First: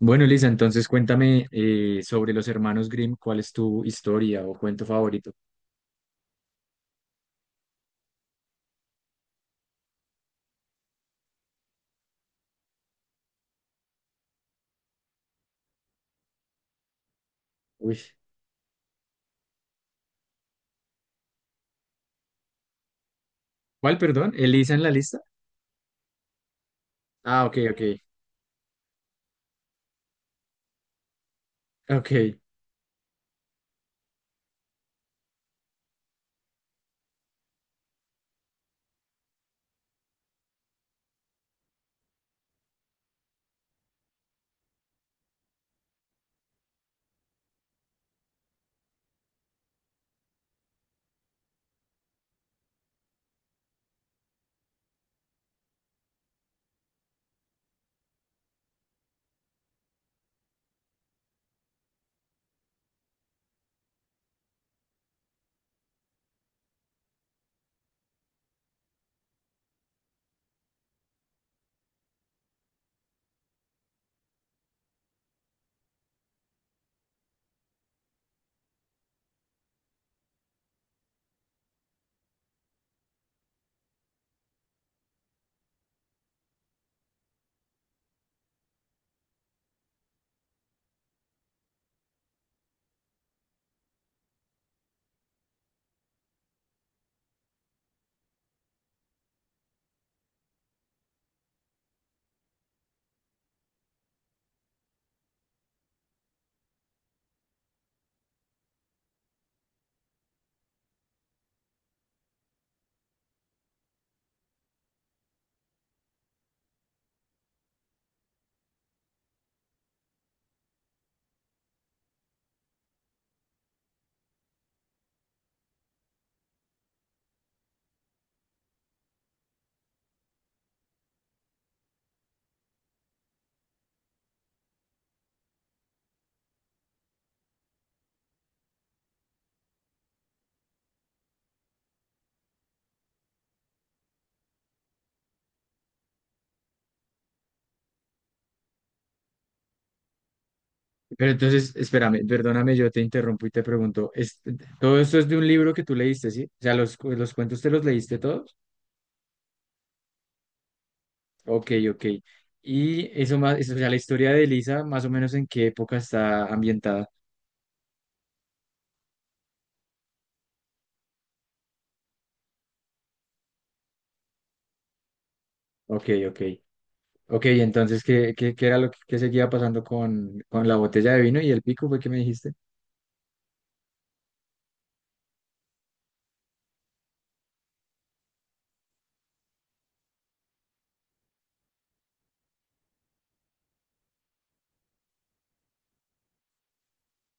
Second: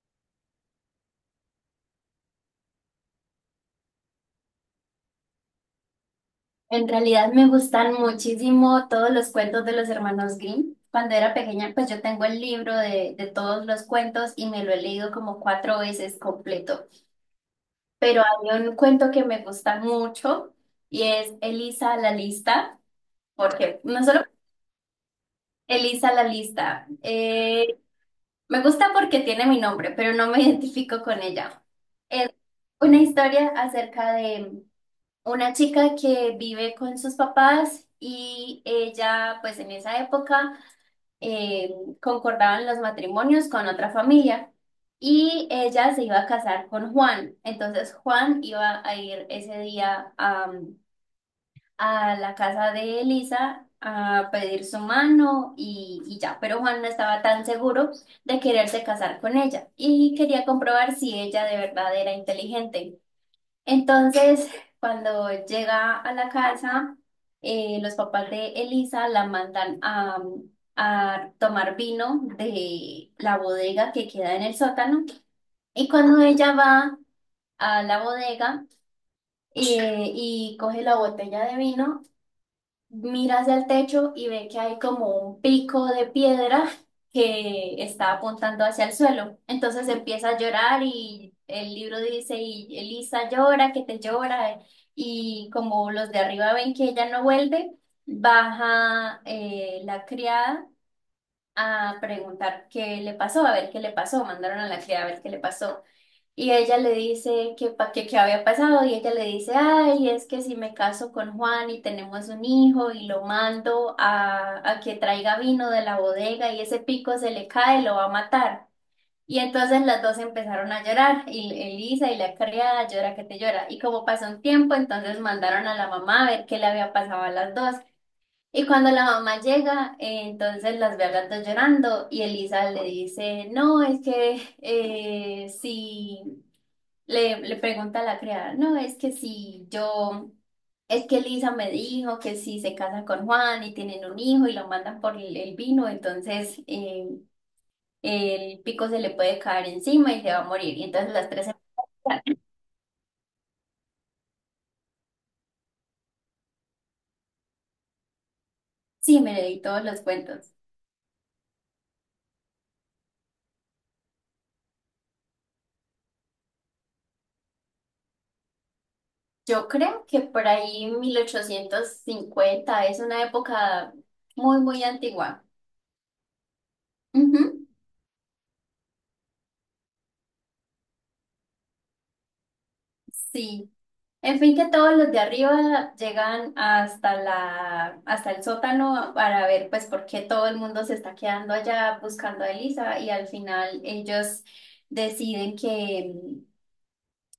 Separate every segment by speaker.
Speaker 1: Bueno, Elisa, entonces cuéntame sobre los hermanos Grimm, ¿cuál es tu historia o cuento favorito?
Speaker 2: En realidad me gustan muchísimo todos los cuentos de los hermanos Grimm. Cuando era pequeña, pues yo tengo el libro de todos los cuentos y me lo he leído como cuatro veces completo.
Speaker 1: Uy,
Speaker 2: Pero hay un cuento que me gusta mucho y es Elisa la lista, porque
Speaker 1: ¿cuál,
Speaker 2: no solo
Speaker 1: perdón? ¿Elisa en la lista?
Speaker 2: Elisa la lista,
Speaker 1: Ah, ok, ok,
Speaker 2: me gusta porque tiene mi nombre, pero no me identifico con ella.
Speaker 1: ok.
Speaker 2: Una historia acerca de una chica que vive con sus papás y ella, pues en esa época eh, concordaban los matrimonios con otra familia y ella se iba a casar con Juan. Entonces Juan iba a ir ese día a la casa de Elisa a pedir su mano y ya, pero Juan no estaba tan seguro de quererse casar con ella y quería comprobar si ella de verdad era inteligente. Entonces, cuando llega a la casa, los papás de Elisa la mandan a tomar vino de la bodega que queda en el sótano. Y cuando ella va a la bodega y coge la botella de vino, mira hacia el techo y ve que hay como un pico de piedra que está apuntando hacia el suelo. Entonces empieza a llorar y el libro dice, y Elisa llora, que te llora, y como los de arriba ven que ella no vuelve, baja la criada a preguntar qué le pasó, a ver qué le pasó, mandaron a la criada a ver qué le pasó. Y ella le dice que, que qué había pasado y ella le dice, ay, es que si me caso con Juan y tenemos un hijo y lo mando a que traiga vino de la bodega y ese pico se le cae, lo va a matar. Y entonces las dos empezaron a llorar y Elisa y la criada llora que te llora. Y como pasó un tiempo, entonces mandaron a la mamá a ver qué le había pasado a las dos. Y cuando la mamá llega, entonces las ve a las dos llorando y Elisa le dice, no, es que si... Le pregunta a la criada, no, es que si yo, es que Lisa me dijo que si se casa con Juan y tienen un hijo y lo mandan por el vino, entonces el pico se le puede caer encima y se va a morir. Y entonces las
Speaker 1: Pero
Speaker 2: tres se
Speaker 1: entonces, espérame,
Speaker 2: matan.
Speaker 1: perdóname, yo te interrumpo y te pregunto, ¿todo esto es de un libro que tú leíste, sí? O sea, los cuentos te los leíste todos?
Speaker 2: Sí, me leí todos los cuentos.
Speaker 1: Ok, ok. Y eso más, eso, o sea, la historia de Elisa, más o menos en qué época está ambientada.
Speaker 2: Yo creo que por ahí 1850 es una época muy, muy antigua.
Speaker 1: Ok, ok. Ok,
Speaker 2: Ujú.
Speaker 1: entonces, ¿qué era lo que qué seguía pasando con la botella de vino y el pico fue que me dijiste?
Speaker 2: Sí, en fin, que todos los de arriba llegan hasta hasta el sótano para ver pues por qué todo el mundo se está quedando allá buscando a Elisa y al final ellos deciden que,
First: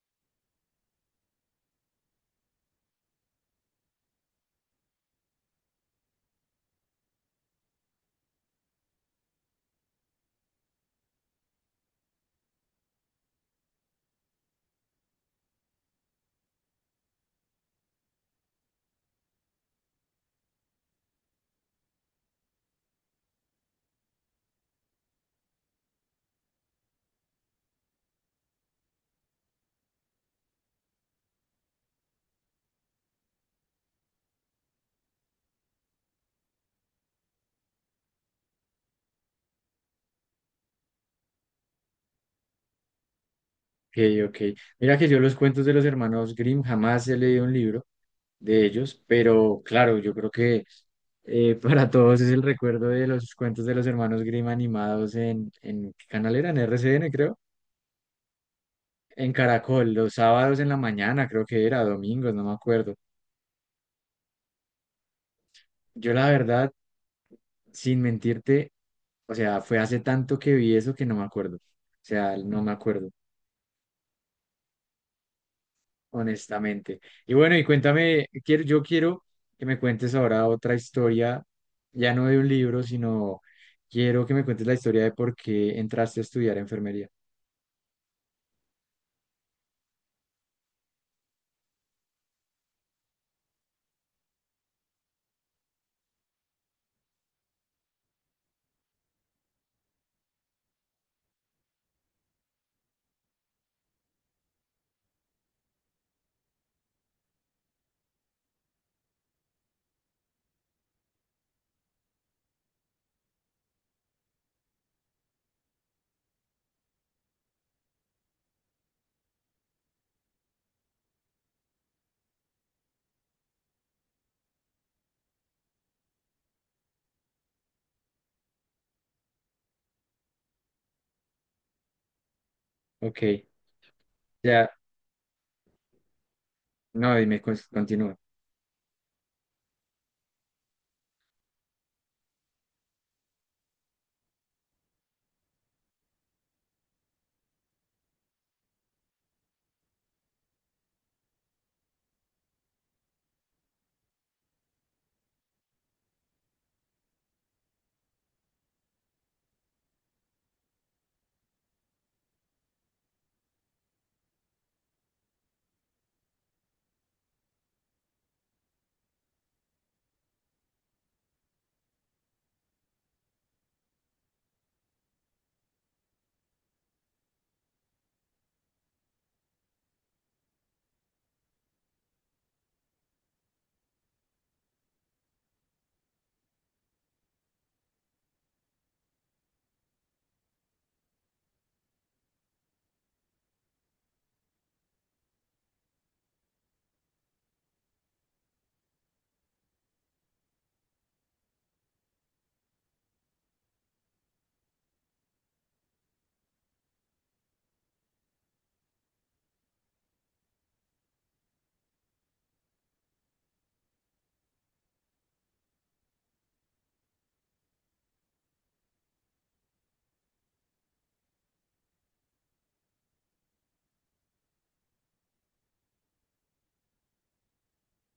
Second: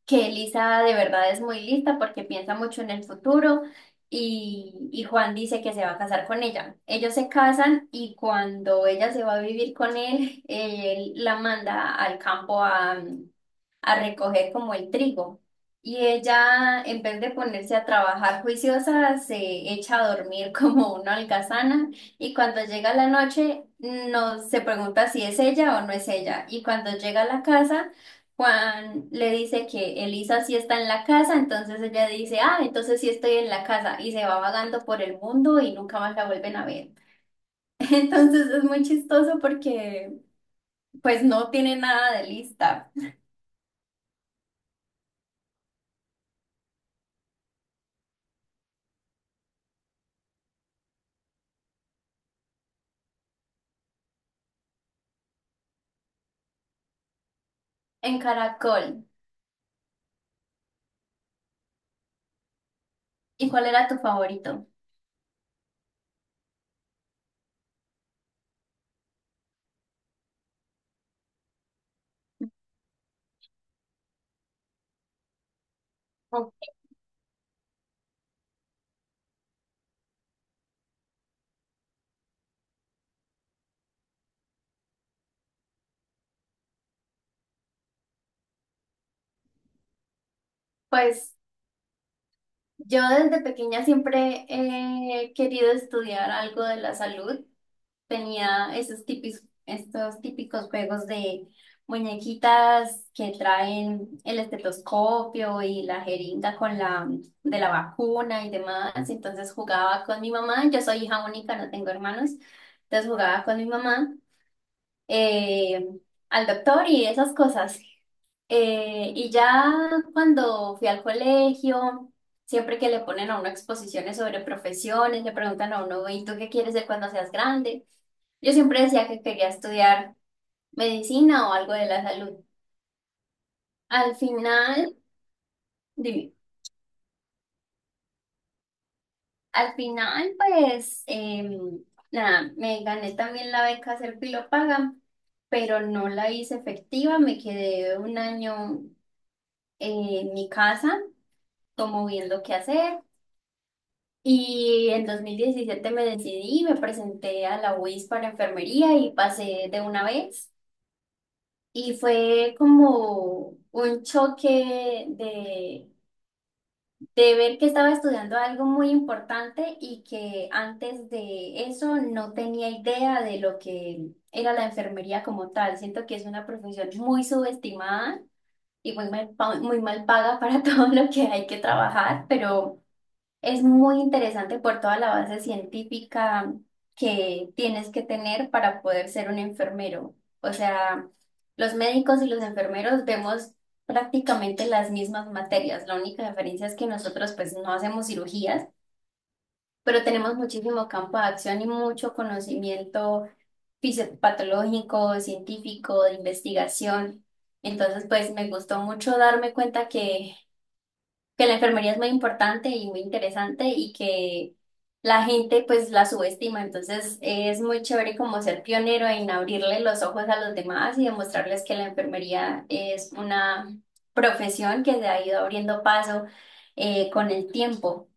Speaker 2: que Elisa de verdad es muy lista porque piensa mucho en el futuro y Juan dice que se va a casar con ella. Ellos se casan y cuando ella se va a vivir con él, él la manda al campo a recoger como el trigo. Y ella, en vez de ponerse a trabajar juiciosa, se echa a dormir como una holgazana y cuando llega la noche no se pregunta si es ella o no es ella. Y cuando llega a la casa, Juan le dice que Elisa sí está en la casa, entonces ella dice, ah, entonces sí estoy en la casa y se va vagando por el mundo y nunca más la vuelven a ver. Entonces es muy chistoso porque pues no tiene nada de lista.
Speaker 1: Ok. Ok. Mira que yo los cuentos de los hermanos Grimm jamás he leído un libro de ellos, pero claro, yo creo que para todos es el recuerdo de los cuentos de los hermanos Grimm animados en ¿qué canal era? En RCN, creo.
Speaker 2: En Caracol.
Speaker 1: En Caracol, los sábados en la mañana, creo que era, domingos, no me acuerdo.
Speaker 2: ¿Y cuál era tu favorito?
Speaker 1: Yo la verdad, sin mentirte, o sea, fue hace tanto que vi eso que no me acuerdo. O sea, no me acuerdo,
Speaker 2: Oh.
Speaker 1: honestamente. Y bueno, y cuéntame, quiero, yo quiero que me cuentes ahora otra historia, ya no de un libro, sino quiero que me cuentes la historia de por qué entraste a estudiar enfermería.
Speaker 2: Pues yo desde pequeña siempre he querido estudiar algo de la salud. Tenía estos típicos juegos de muñequitas que traen el estetoscopio y la jeringa con la de la vacuna y demás. Entonces jugaba con mi mamá. Yo soy hija única, no tengo hermanos. Entonces jugaba con mi mamá eh, al doctor y esas cosas. Y ya cuando fui al colegio, siempre que le ponen a uno exposiciones sobre profesiones, le preguntan a uno, ¿y tú qué quieres ser cuando seas grande? Yo siempre decía que quería estudiar medicina o algo de la salud.
Speaker 1: Ok,
Speaker 2: Al
Speaker 1: ya,
Speaker 2: final, dime,
Speaker 1: no, dime, continúa.
Speaker 2: al final, pues, nada, me gané también la beca Serpilo Paga, pero no la hice efectiva, me quedé un año en mi casa, como viendo qué hacer. Y en 2017 me decidí, me presenté a la UIS para enfermería y pasé de una vez. Y fue como un choque de ver que estaba estudiando algo muy importante y que antes de eso no tenía idea de lo que era la enfermería como tal. Siento que es una profesión muy subestimada y muy mal, muy mal paga para todo lo que hay que trabajar, pero... Es muy interesante por toda la base científica que tienes que tener para poder ser un enfermero. O sea, los médicos y los enfermeros vemos prácticamente las mismas materias. La única diferencia es que nosotros pues no hacemos cirugías, pero tenemos muchísimo campo de acción y mucho conocimiento fisiopatológico, científico, de investigación. Entonces, pues me gustó mucho darme cuenta que la enfermería es muy importante y muy interesante y que la gente pues la subestima. Entonces es muy chévere como ser pionero en abrirle los ojos a los demás y demostrarles que la enfermería es una profesión que se ha ido abriendo paso con el tiempo.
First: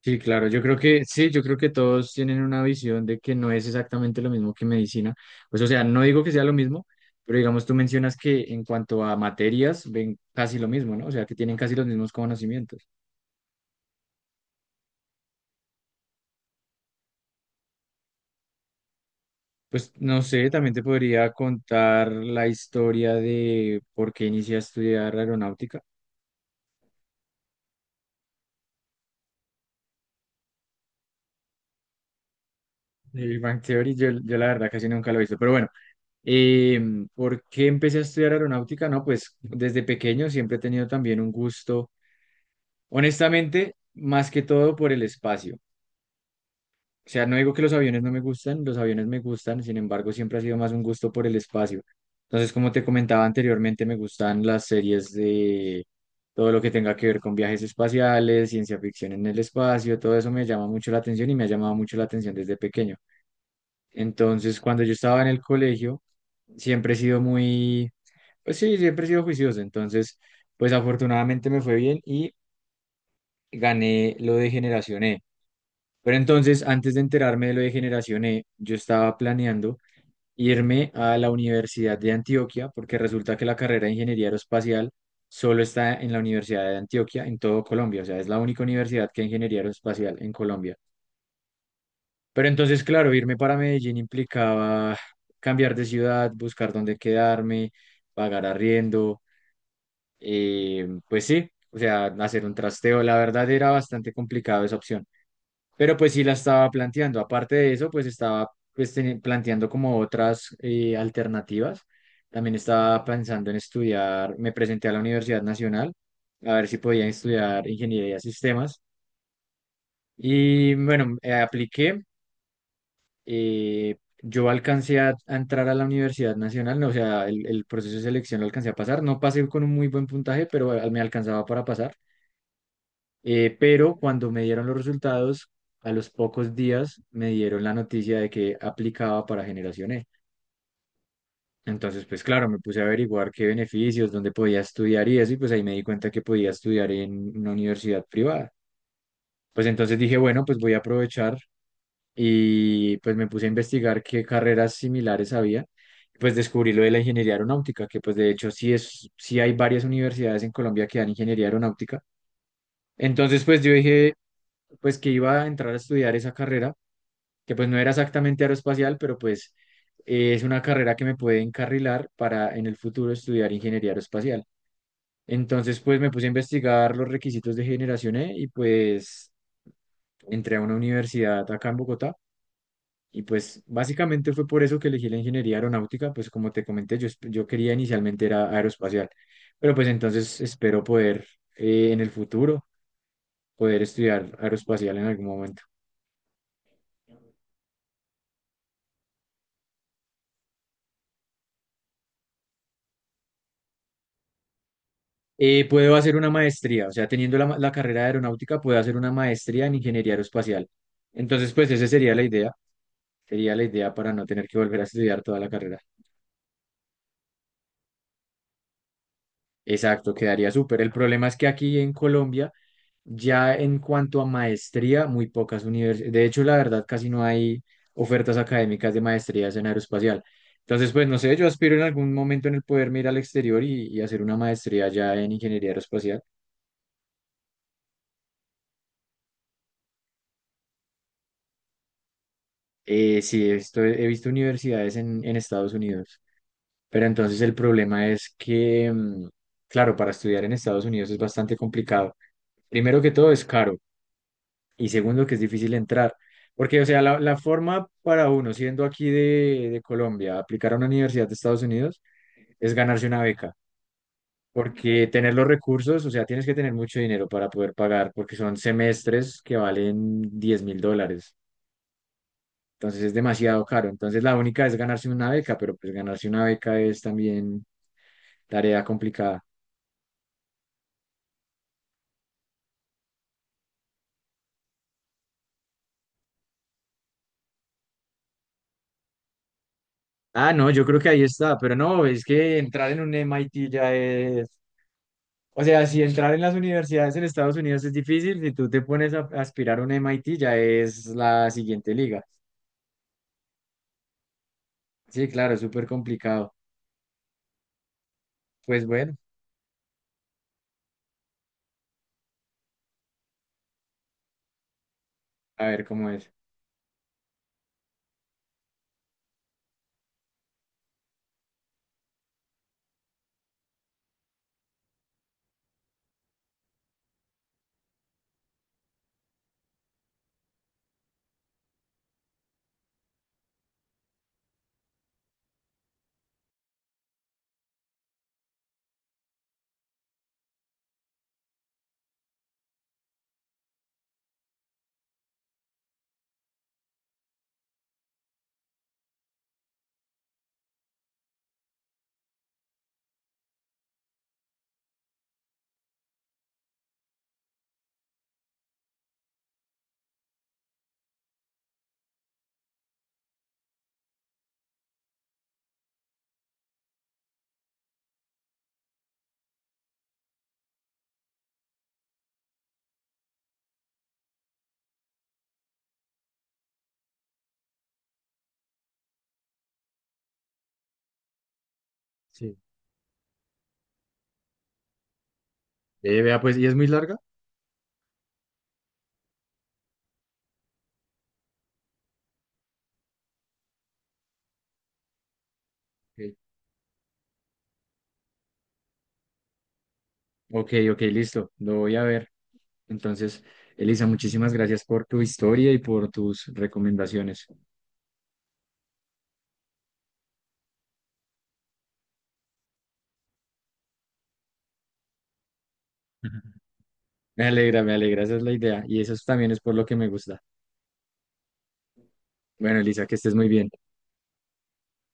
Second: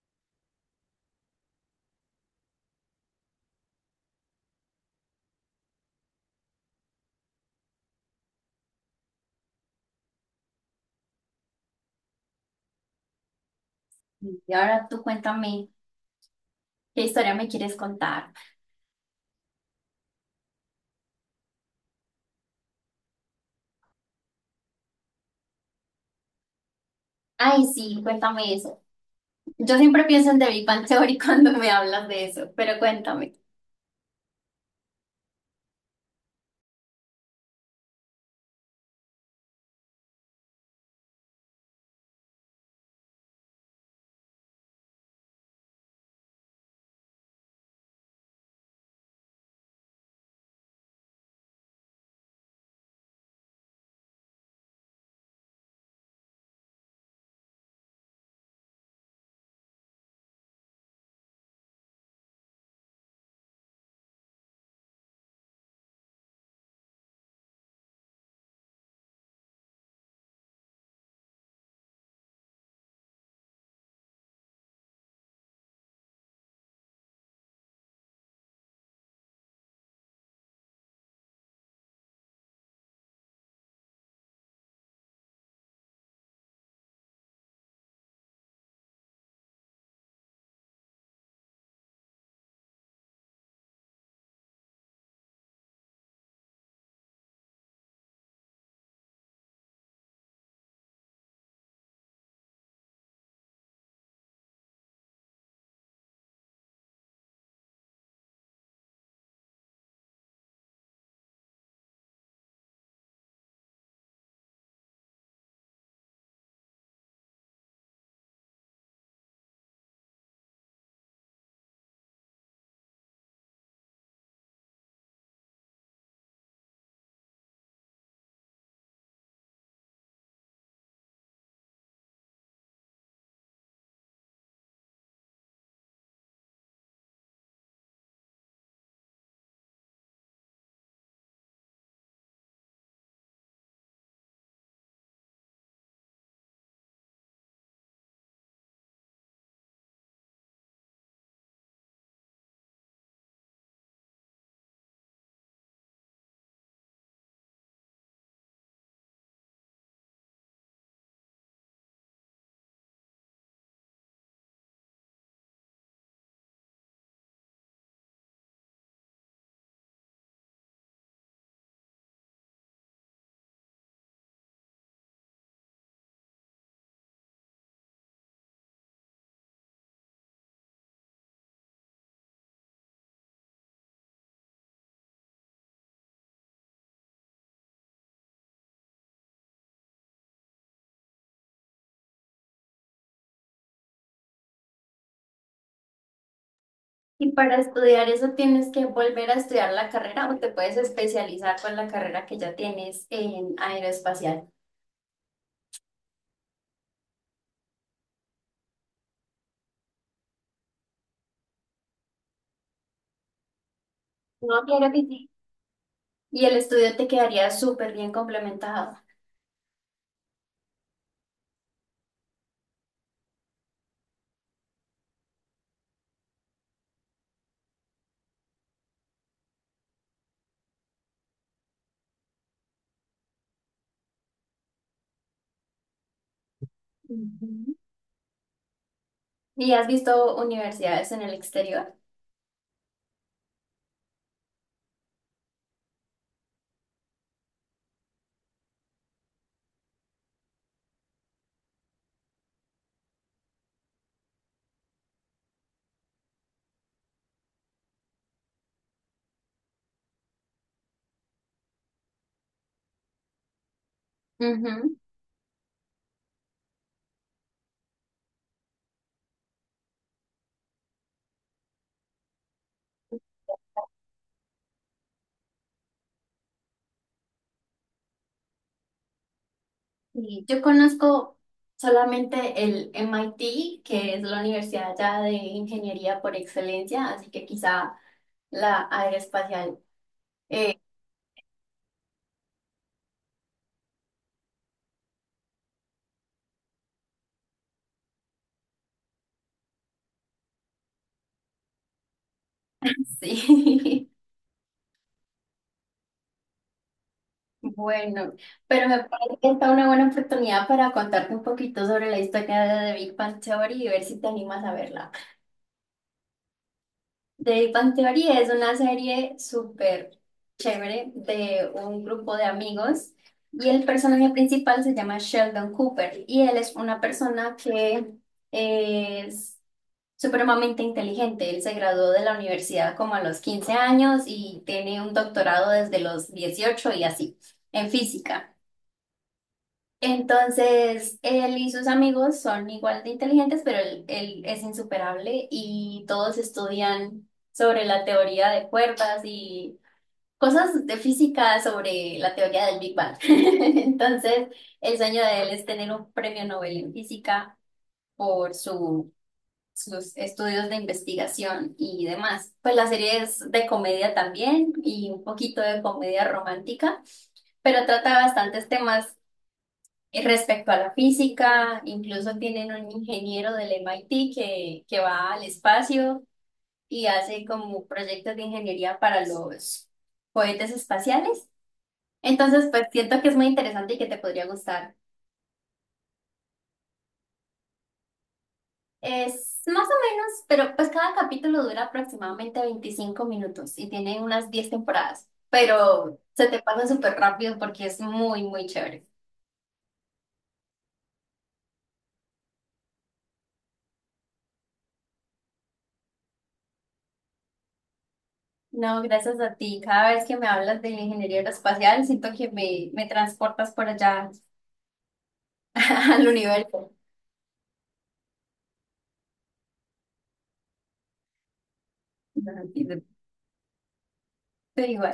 Speaker 1: Sí, claro, yo creo que sí, yo creo que todos tienen una visión de que no es exactamente lo mismo que medicina. Pues, o sea, no digo que sea lo mismo, pero digamos, tú mencionas que en cuanto a materias ven casi lo mismo, ¿no? O sea, que tienen casi los mismos conocimientos.
Speaker 2: Y ahora tú cuéntame, ¿qué historia me quieres contar?
Speaker 1: Pues no sé, también te podría contar la historia de por qué inicié a estudiar aeronáutica.
Speaker 2: Ay, sí, cuéntame eso. Yo siempre pienso en The Big Bang Theory cuando me hablas de eso, pero
Speaker 1: El
Speaker 2: cuéntame.
Speaker 1: Big Bang Theory, yo la verdad casi nunca lo he visto, pero bueno, ¿por qué empecé a estudiar aeronáutica? No, pues desde pequeño siempre he tenido también un gusto, honestamente, más que todo por el espacio. O sea, no digo que los aviones no me gustan, los aviones me gustan, sin embargo, siempre ha sido más un gusto por el espacio. Entonces, como te comentaba anteriormente, me gustan las series de todo lo que tenga que ver con viajes espaciales, ciencia ficción en el espacio, todo eso me llama mucho la atención y me ha llamado mucho la atención desde pequeño. Entonces, cuando yo estaba en el colegio, siempre he sido muy, pues sí, siempre he sido juicioso. Entonces, pues afortunadamente me fue bien y gané lo de Generación E. Pero entonces, antes de enterarme de lo de Generación E, yo estaba planeando irme a la Universidad de Antioquia, porque resulta que la carrera de Ingeniería Aeroespacial solo está en la Universidad de Antioquia, en todo Colombia. O sea, es la única universidad que hay Ingeniería Aeroespacial en Colombia. Pero entonces, claro, irme para Medellín implicaba cambiar de ciudad, buscar dónde quedarme, pagar arriendo, pues sí, o sea, hacer un trasteo. La verdad era bastante complicado esa opción. Pero pues sí la estaba planteando. Aparte de eso, pues estaba pues, planteando como otras alternativas. También estaba pensando en estudiar, me presenté a la Universidad Nacional a ver si podía estudiar ingeniería de sistemas. Y bueno, apliqué. eh, yo alcancé a entrar a la Universidad Nacional, no, o sea, el proceso de selección lo alcancé a pasar. No pasé con un muy buen puntaje, pero me alcanzaba para pasar. Pero cuando me dieron los resultados, a los pocos días me dieron la noticia de que aplicaba para Generación E. Entonces, pues claro, me puse a averiguar qué beneficios, dónde podía estudiar y eso, y pues ahí me di cuenta que podía estudiar en una universidad privada. Pues entonces dije, bueno, pues voy a aprovechar y pues me puse a investigar qué carreras similares había. Pues descubrí lo de la ingeniería aeronáutica, que pues de hecho sí es, sí hay varias universidades en Colombia que dan ingeniería aeronáutica. Entonces, pues yo dije, pues que iba a entrar a estudiar esa carrera que pues no era exactamente aeroespacial, pero pues es una carrera que me puede encarrilar para en el futuro estudiar ingeniería aeroespacial. Entonces pues me puse a investigar los requisitos de Generación E y pues entré a una universidad acá en Bogotá y pues básicamente fue por eso que elegí la ingeniería aeronáutica, pues como te comenté, yo quería inicialmente era aeroespacial, pero pues entonces espero poder en el futuro poder estudiar aeroespacial en algún momento.
Speaker 2: Y para estudiar eso tienes que volver a estudiar la carrera o te puedes especializar con la carrera que ya tienes en aeroespacial.
Speaker 1: Puedo hacer una maestría, o sea, teniendo la carrera de aeronáutica, puedo hacer una maestría en ingeniería aeroespacial. Entonces, pues esa sería la idea para no tener que
Speaker 2: No,
Speaker 1: volver a
Speaker 2: claro que
Speaker 1: estudiar
Speaker 2: sí.
Speaker 1: toda la carrera.
Speaker 2: Y el estudio te quedaría súper bien complementado.
Speaker 1: Exacto, quedaría súper. El problema es que aquí en Colombia, ya en cuanto a maestría, muy pocas universidades, de hecho, la verdad, casi no hay ofertas académicas de maestrías en aeroespacial. Entonces, pues no sé, yo aspiro en algún momento en el poderme ir al exterior y hacer una maestría ya en ingeniería aeroespacial.
Speaker 2: Ujú. ¿Y has visto universidades en el exterior?
Speaker 1: Sí, esto he visto universidades en Estados Unidos, pero entonces el problema es que, mm, claro, para estudiar en Estados Unidos es bastante complicado. Primero que todo es caro y segundo que es difícil entrar, porque, o sea, la forma para uno, siendo aquí de Colombia, aplicar a una universidad de Estados Unidos es ganarse una beca,
Speaker 2: Ujú.
Speaker 1: porque tener los recursos, o sea, tienes que tener mucho dinero para poder pagar, porque son semestres que valen $10,000. Entonces es demasiado caro. Entonces la única es ganarse una beca, pero pues ganarse una beca es también tarea complicada.
Speaker 2: Y yo conozco solamente el MIT, que es la universidad ya de ingeniería por excelencia, así que quizá la aeroespacial.
Speaker 1: Ah, no,
Speaker 2: Eh,
Speaker 1: yo creo que ahí está, pero no, es que entrar en un MIT ya es... O sea, si entrar en las universidades en Estados Unidos es difícil, si tú te pones a aspirar a un MIT ya es la siguiente liga.
Speaker 2: sí.
Speaker 1: Sí, claro, es súper complicado.
Speaker 2: Bueno,
Speaker 1: Pues
Speaker 2: pero me
Speaker 1: bueno,
Speaker 2: parece que esta es una buena oportunidad para contarte un poquito sobre la historia de The Big Bang Theory y ver si te animas a verla.
Speaker 1: a ver cómo es.
Speaker 2: The Big Bang Theory es una serie súper chévere de un grupo de amigos y el personaje principal se llama Sheldon Cooper y él es una persona que es supremamente inteligente. Él se graduó de la universidad como a los 15 años y tiene un doctorado desde los 18 y así, en física. Entonces, él y sus amigos son igual de inteligentes, pero él es insuperable y todos estudian sobre la teoría de cuerdas y cosas de física sobre la teoría del Big Bang. Entonces, el sueño de él es tener un premio Nobel en física por su, sus estudios de investigación y demás. Pues la serie es de comedia también y un poquito de comedia romántica pero trata bastantes temas respecto a la física, incluso tienen un ingeniero del MIT que va al espacio y hace como proyectos de ingeniería para los cohetes espaciales.
Speaker 1: Sí.
Speaker 2: Entonces, pues siento que es muy interesante y que te podría gustar.
Speaker 1: Vea, pues, ¿y es muy larga?
Speaker 2: Es más o menos, pero pues cada capítulo dura aproximadamente 25 minutos y tiene unas 10 temporadas, pero
Speaker 1: Ok,
Speaker 2: se te pasa súper rápido porque es muy, muy chévere.
Speaker 1: ok, ok, listo, lo voy a ver. Entonces, Elisa, muchísimas gracias por tu historia y por tus recomendaciones.
Speaker 2: No, gracias a ti. Cada vez que me hablas de ingeniería aeroespacial, siento que me transportas por allá al universo.
Speaker 1: Me alegra, esa es la idea y eso también es por lo que me gusta.
Speaker 2: No,
Speaker 1: Bueno, Elisa, que estés muy bien.
Speaker 2: te digo